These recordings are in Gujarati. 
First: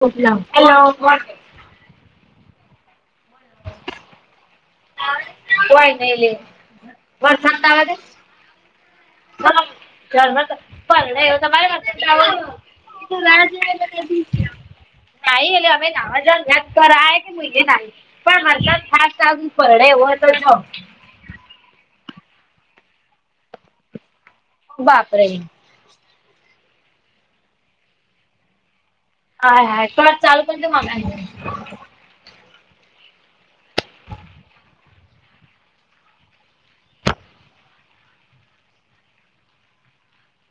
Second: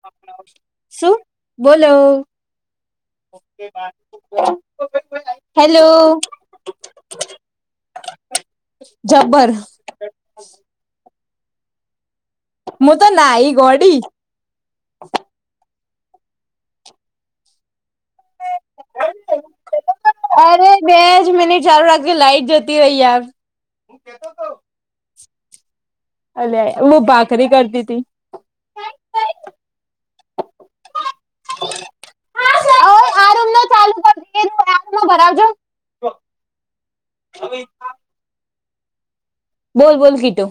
હેલો શું બોલો. હેલો કોઈ નઈ લે વરસાદ આવા દે. જબર [unintelligible] [inaudible] હું તો નાઈ ગોડી ના એ હવે નાવા જ્યાત કરાય કે મુિ્ય ના પણ હરથ ખાસ અજ ફડ હો. અરે બે જ મિનિટ ચાલુ રાખજે લાઈઇટ જતી રહી એમ. બાપ રે. અલયા હું ભાખરી કરતી હતી. હાય હાય પણ ચાલ પણ તો માગા લે. ચાલ ભરાજો [inaudible] બોલ બોલ કીટું.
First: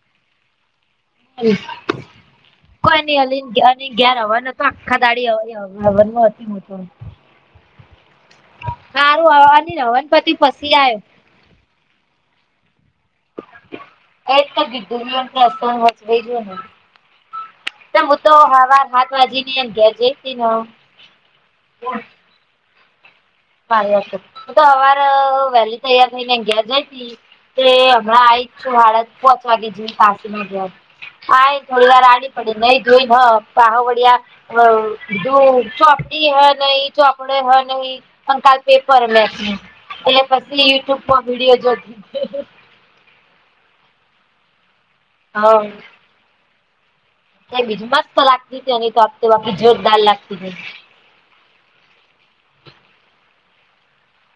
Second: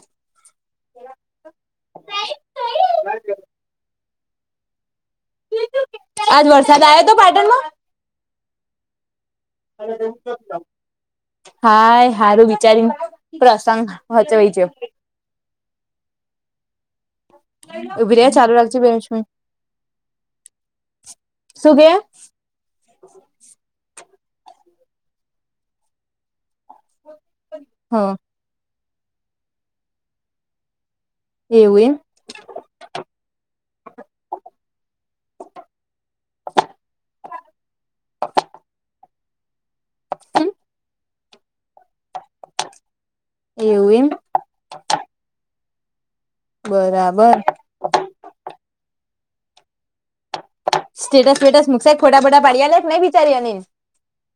કોઈ નઈ અલી અ ઘેર આવવાનું. આખા દાળી આવાની આજ વરસાદ આવ્યો આવાની. તો પાટણમાં સારું અવાજ. હાય હારું વિચારીયુ. પ્રસંગ હચવય જો. રસ્તો વચ થ‌ઇ જો ને. હું ઉભી રે તો ચાલુ રાખજે હવાર બે હાત જ મિનિટ વાગે ની એને ઘેર જઈ હતી ને. સુ કે. હ [unintelligible] મારી વાત તો હું તો અવાર વેલી તૈયાર થઈ ને ઘેર ગ‌ઇ તી તે હા હમણાં આ‌ઇ. સુહળ પોચવાગે જે પાછી ના જાય આય એવું થોડી એમ વાર આડી. પડ નહી જોઈ હ પાહા વડિયા વ તો પ. એ હ નહી તો આપડે હ નહી પણ કાલ પેપર વેયા છે એને પછી યુટ્યુબ. કો વિડીયો જોત. એવું એમ. હા. બરાબર. બીજું મસ્ત લાગતી હતી, તોકી વક્તે જોરદાર લાગતી હતી. સ્ટેટસ વેટસ મુકસે ફોટા બોટા પાડીયા આલિયા ને કે નઈ વિચારીયા ને.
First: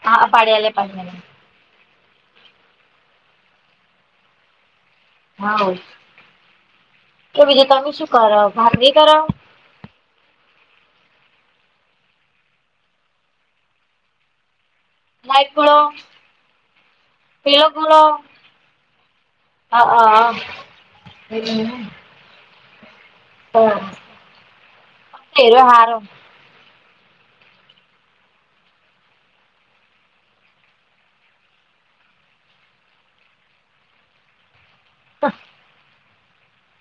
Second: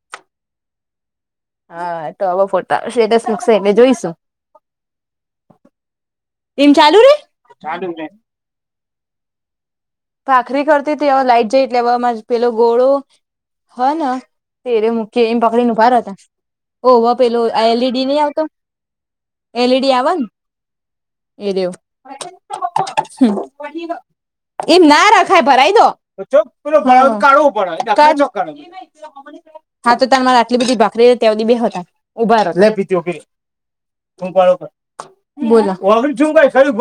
હા પાડી આલયા પાડી આલયા હા તો હવે ફોટા આવશે સ્ટેટસ મુકશે એટલે જોઈશું. હા એમ ચાલુ રે? તો બીજું તમે શું કરો ભાખરી કરો? ભાખરી કરતી હતી અ લાઈટ જઈ એટલે હવે માર પેલો ગોળો હ ન એરો મૂક કે એમ લાઈટ પકડીને કરો ઉભા રેતા ઓ વા પેલો તે એલઈડી નહી લોકોનો આવતો. એલઈડી આવને એ રેયુ. હું. એમ ના રખાય હેરો ભરાય દો હારો ચો પેલુ કા કાળું પડે. [inaudible] હા તો તમાર આટલી બધી ભાખરી હતી તેવી દિ બે હતા. ઉભારો લે બીજો બી. હું પાળો. બોલાગ છું ભાઈ [inaudible] સ્વરૂપ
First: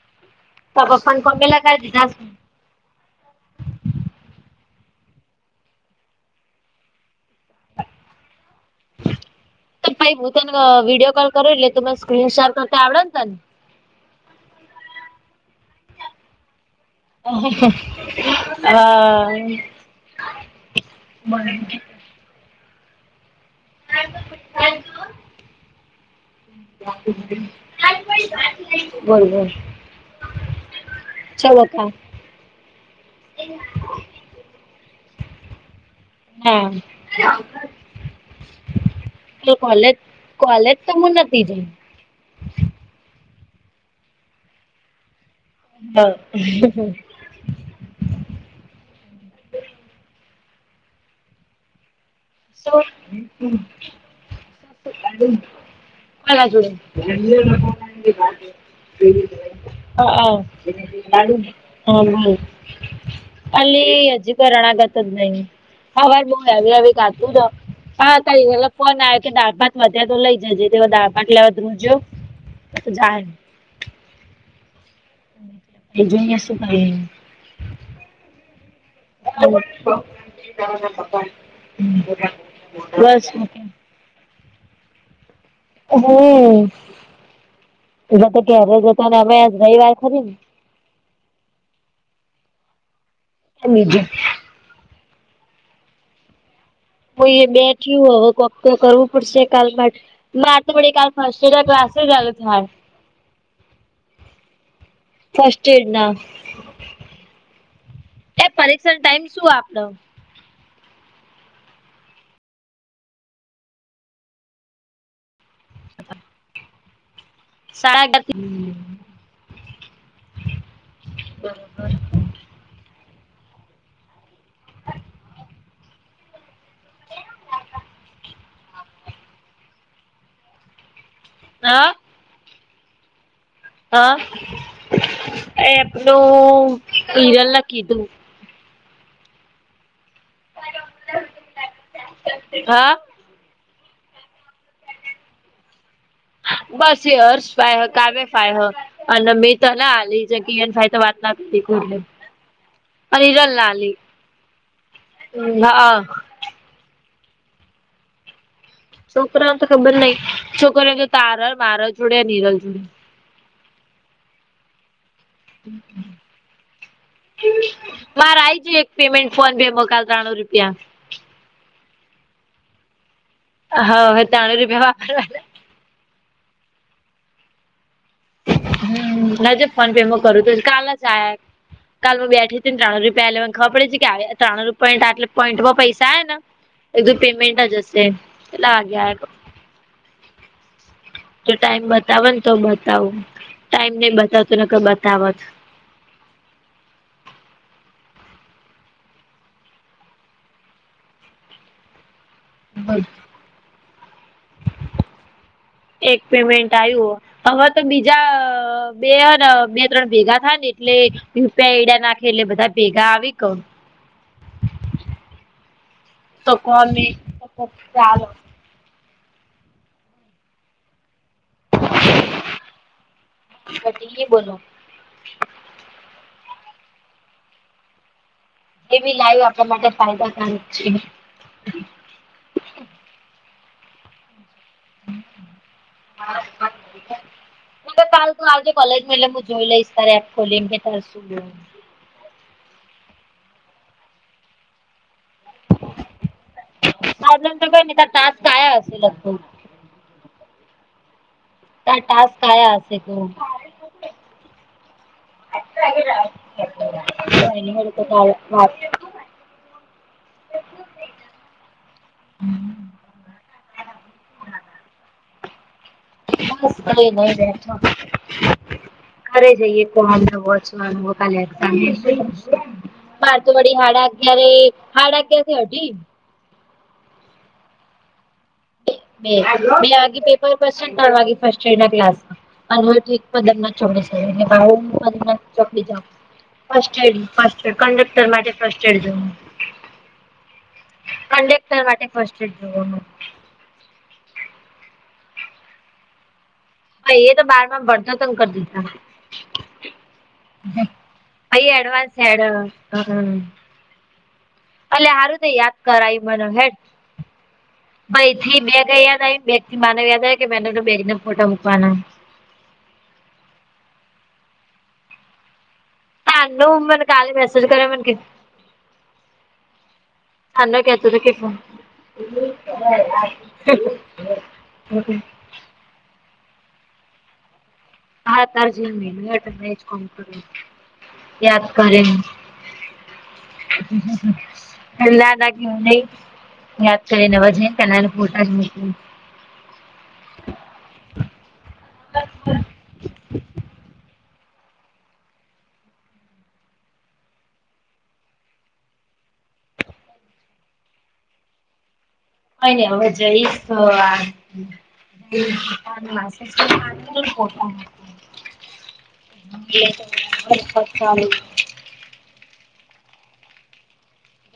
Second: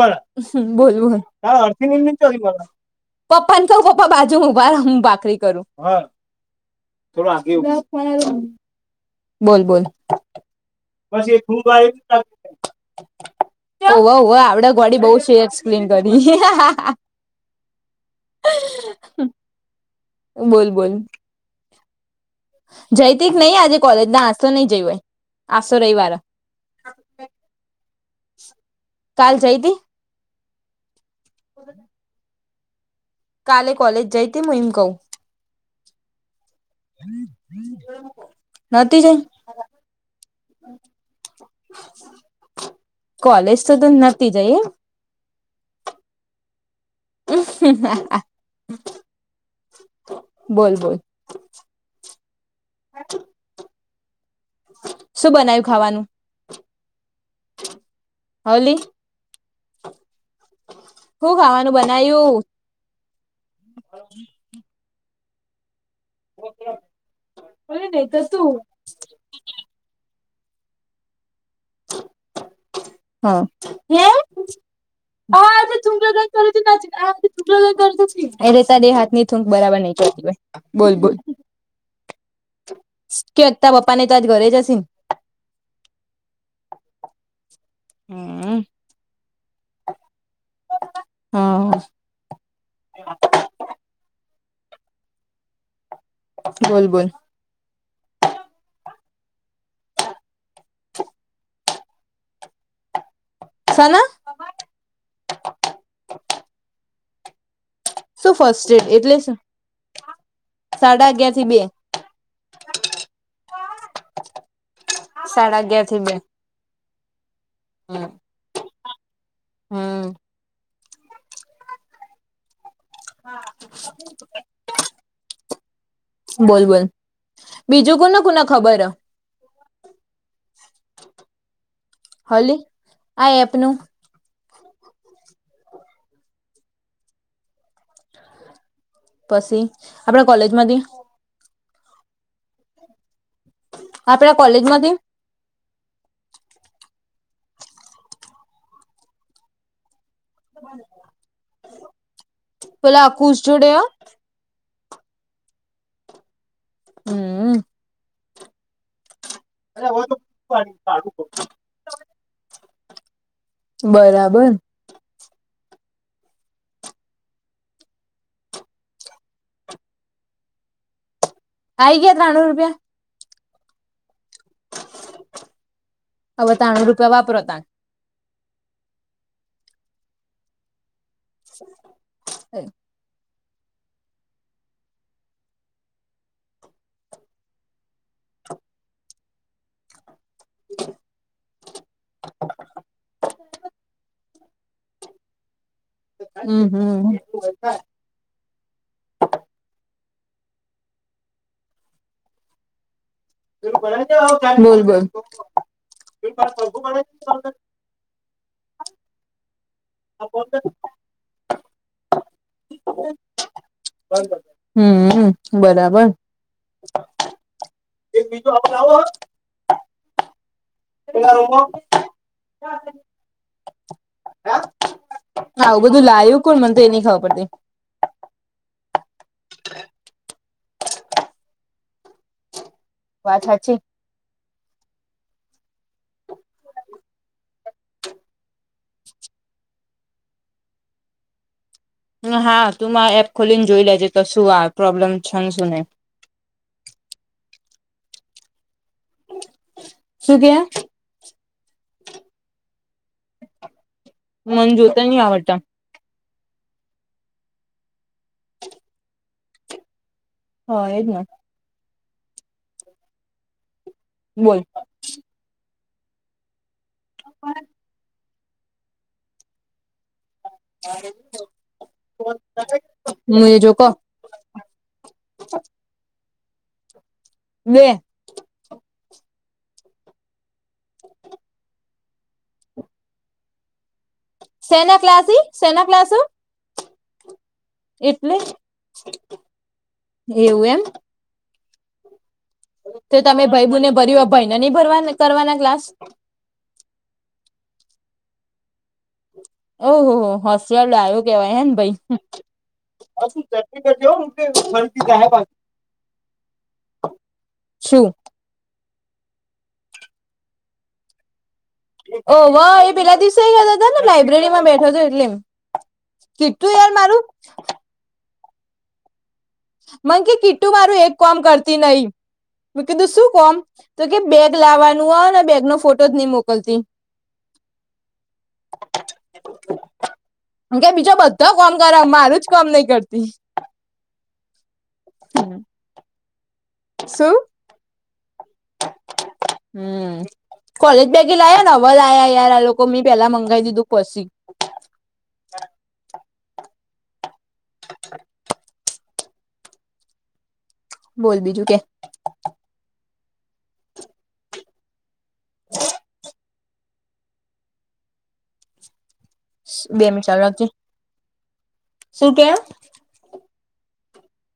તો બોલ બોલ પપ્પાને પગે લગાડી દીધા છે. અર્થ પપ્પા ને ક‌ઉ પપ્પા બાજુ ઊભા રો હું ભાખરી કરું હ. [inaudible] [inaudible] બોલ બોલ તો પહી હું તને વિડીયો કોલ પછી. કરું એટલે તું મને સ્ક્રીન શેર કરતા આવડે ને તને? [inaudible] હોવ હોવ આવડે ગાડી બઉ શેર એક્સપ્લીન કરી. અ બોલ બોલ. બરા [inaudible] જઈતી નહી આજે કોલેજ ના આજતો નહી જય હોય આજ તો રવિવાર અ. બોલ કાલ બોલ. જઈતી ચલો તાણ. કાલે કોલેજ જઈ તે હું એમ કહું? હે. નતી જઈ તો કોલેજ કોલેજ તો મુ નતી જઈ. કોલેજ તો તું નતી જઈ અહ. હા. બોલ બોલ. સો હમ્મ. શું બનાયું ખાવા આગા જોડે. હલી હ અહ હું ખાવાનું હા બોલ બનાયું અલી હજી ગરાણા ગચત નહી. હવારે બહુ હેવી હેવી ખાધું તો આ તારી ઓલા ફોન આવ કે દા ભાત વધ્યા તો લઈ જજે તે દા ભાત લેવા દૂર જાઉં. હ. એ જોઈએ શું કરીએ એલે તારી હાથ ની થૂક બરાબર નઈ કરતી બોલ બોલ. હમ્મ. કે અત્ય પપ્પા ને તો આજ ઘરે જ હશે ને. હમ્મ જતો હમ ક્યારે જતો ને આજ રવીવાર ખરી ને? હા. એ લઈ ગ્યા. બોલ બોલ. કોઈ એ બેઠું હો કોક તો કરવું પડશે કાલ માટ બાર તો બડે ફાસ્ટ ટ્રેક્ટ ના ક્લાસેસ આયો થા. સા ના? ફસ્ટ એડ ના. શું એ ફસ્ટ એડ પરીક્ષા એટલે ટાઈમ શું? આપડો સાડા અગયાર થી બે. સાડા અગિયાર થી બે. હમ સાડાગ બ હમ બરોબર. હા. બોલ બોલ બીજું કોને કોને ખબર હ? અહા. હોલી આ એપ નું હા, એપ નું હિરલ ના કીધું. પછી આપડા કોલેજ માં બી હા. આપડા કોલેજ માં દી બસ યે હર્સ ફાય કાર રે ફાય હ અને મી ત ના આલી. જેન પી એન ફાય તો વાત ના કરતીલે પેલા એની આખુશ એર જોડે હ લાલી. હ હા હા. હમ્મ. છોકરાને તો ખબર નહીં છોકરી ઓને તો તારે મારે જોડે નીરલ જોડે. બરાબર. હમ્મ, હમ્મ. મારે આઈજ એક પેમેન્ટ ફોન પે માં કાલ ત્રાણું રૂપિયા. આઈ ગયા ત્રાણું રૂપિયા. હ હવે ત્રાનું રૂપિયા વાપરા આલે. હવે ત્રાણું રૂપિયા વાપરો ત હમ્મ, નજો ફોન પે માં કરું તો કાલ જ આયા. કાલ મુ બેઠી તીન ત્રણ અજી પેલ [unintelligible] ખબરે પડે છે કે આ ત્રાણું રૂપિયા પોઈન્ટ આટલે પોઈન્ટમાં પૈસા આએ ના એધું પેમેન્ટ જ હશે. એટલા વાગ્યા આયા તો [inaudible] તો ટાઈમ બતાવ ન તો બતાવ ટાઈમ ની બતાવતો નકર બતાવત. હમ હમ. [inaudible] [unintelligible] બોલ બોલ એક પેમેન્ટ આવ્યું [unintelligible] હવે તો બીજા બે હન બે-ત્રણ ભેગા થાયને એટલે ઈસ્ટા એઈડા ના ખી લે બધા ભેગા આવી કવ. હમ, બરાબર. તો કોમે ચાલો [unintelligible] એલા રૂમમાં [unintelligible] [unintelligible] બોલો આવુ બધું લાયુ કોણ મન તો એ ની ખબર પડતી. એ બી લાયુ આપડને તો ફાયદાકારક છે. વાત સાચી. [inaudible] તું ને પાલતુ આવજે કોલેજમાં એટલે મુ જોઈ લઈશ તારે એપ ખોલીને તાર શું જો હાર, તું માર એપ ખોલીન જોઈ લેજે તો શું આ પ્રોબ્લેમ છે ને શું નઈ. સાબ તો [unintelligible] ટાસ્ક આયા હશે લગભગ. શું કે? તાર ટાસ્ક આયા હશે તો. મને જોતા નહી આવડતા [unintelligible] હઅ એ જ ને. બોલ. બસ કઈ નઈ બેઠો. ઘરે જઈએ કરાવને વોચવાનું હ કાલ એક્ઝામ [unintelligible] બાર તો મુું જો વડી કો હાડા અગિયારે, હાડા અગિયારથી અઢી વે બે, બે વાગે પેપર પતશે, ન ત્રણ વાગે ફસ્ટ યરના ક્લાસમાં. અવ મે ઠીક પદમના ચોક સેના ક્લાસી [unintelligible] સેના ચોકડી જાવ. ક્લાસ કસ્ટડી કસટડ કન્ડક્ટર એટલે માટે કસ્ટડ જવું. એવું એમ. કન્ડક્ટર માટે ફસ્ટેડ એડ જોવાનું. તે તમે ભઈબુને ભર્યું હ, ભઈને ભરવાના કરવાના ક્લાસ? હઅ એ તો બારમાંમ ભણતો તોન કર દીધા. ઓહ હો હો હોશિયાર ડાયો કેવાય પહી હેન ભઈ, એડવાન્સ હેડ અલા તું ચટણી ભરજે અલ્યા હારુ તે યાદ કરાયું મન શું હેડ થી બેગય યાદ આયુ ન બેગથી બાને યાદ આયુ કે મે અંદરનું બેગને ફોટો મૂકવાના. ઓવ એ પેલા દિવસેય કેતા તા ને, લાઈબ્રેરીમાં બેઠો તો એટલે. કીટુ તાનું યાર મને મારું કાલે મેસેજ કર્યો મને કે મન કે કીટુ તાનો મારું કેતો એક હતો કે કોમ કરતી નહી. મે કીધું શું કોમ? તો કે બેગ લાવાનું આવેને બેગનો ફોટો જ નઈ મોક કલતી. આ [unintelligible] આ તાર જેમ મેલવું હોય તે મે એ જ કોમ કર્યુ, કે બીજા બધા યાદ કોમ કર કરીન. મારું જ કોમ નહી કરતી હેલા હતા કેવું નઈ. યા કઈ શું નવા જઈન તન એના ફોટા જ મોકલું. હમ, કોલેજ બેગે લાયાન અ વલ આયા યાર આ લોકો મેં પેલા મંગાવ દીધું પસી. [inaudible] બોલ બીજું કે. કઈ ની હવે જઈશ આ [inaudible] બે મિનિટ ચાલુ રાખજે [inaudible] શું કે હ?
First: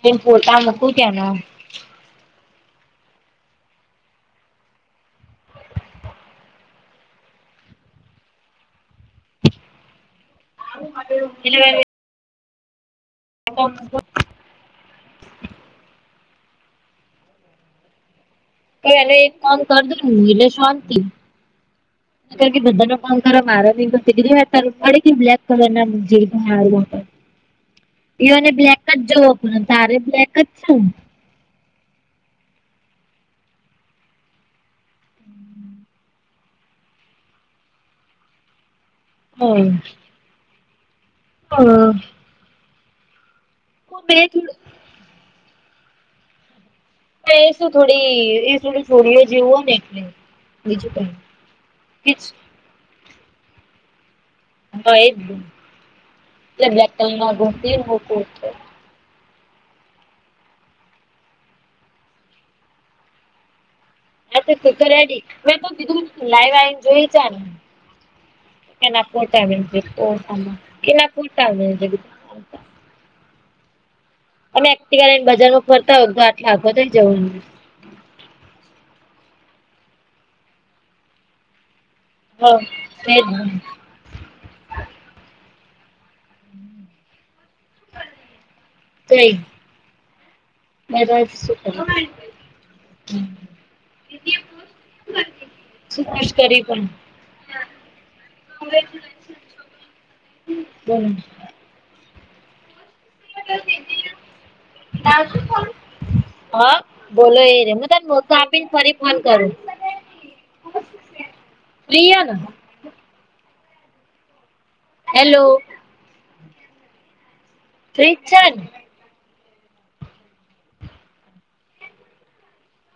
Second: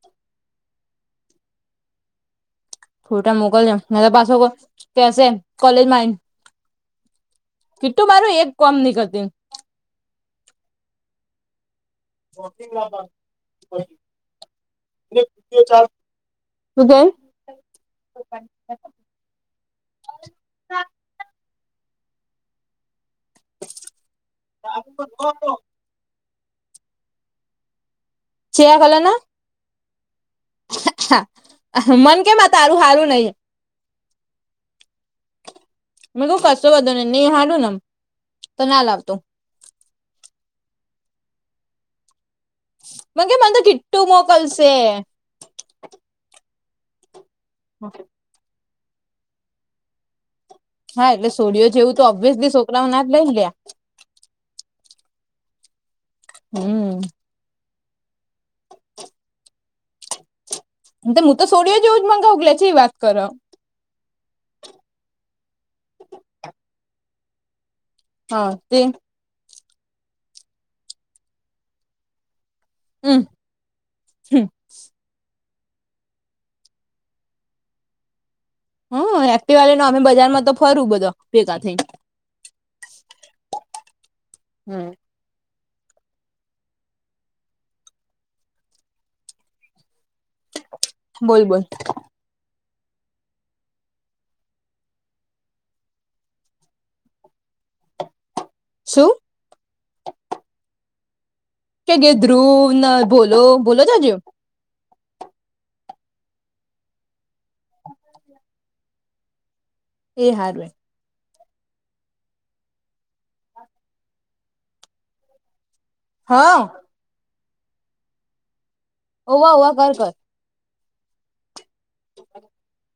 એ ફોતા મૂકું ત્યાંનો ફોટા મોકલ જા પાસો કેસે કોલેજમાં આઇન કીટું મારું એક કોમ નહી કરતી. [inaudible] શું કેહ તો એલે એક કામ કરી દો એટલે શાંતિ. કે બધાનો ફન કર મારે તો સીગ તાર પડી બ્લેક કલર ના જી મારવા એને બ્લેક ચેયા જ કલર ના જોવો પડ તારે બ્લેક જ છેને. મન કેમ તારું સારું નહી. મે ક કરશો બધું ને નહી હાડું નેમ તો ના લાવતો હમ. હમ. મં ગ મં તો કીટું મેં મોકલસેે. એ શું થોડી [unintelligible] એ થોડી છોડીઓ જેવું હોય ને એટલે. બીજું હા એટલે સોડિયો જેવું તો કઈ ઓબ્યિસલી છોકરાઓ ના જ લઈ લયા. હા એકદમ એ બ્લક કલર હમ ના [unintelligible] ઘમતી એ હું તો સોડ્યો જોવ જ મંગાઉગ લલે છે વી વાત કર. હા તો કકર રેડી મેં તો કીધું લાઈવ આવીને જોઈ ચ હા તે. ફોટા [unintelligible] કેના ફોટા [unintelligible] હમ. અને એકટીવા લેને બજાર માં ફરતા હોય તો આટલી આગો થઈ જવા. હમ એક્ટિવા લે નો અમે બજારમાં તો ફરું બધો ભેગા થઈ. હ તે જ હમ કઈ. મે બોલ શ બોલ [unintelligible] શું ખુશ કરી પણ શું બલો. કે ગ ધ્રુવ ના ભોલો ભોલો ચયા જ્યો. તજું કો હા બોલો એ રે હું તને મો તો આપીને ફરી ફોન કરું. એ હારુવેય. પ્રિયાન. હેલો. હા. ફી છેન ઓવા હોવા કઘ કર. [inaudible]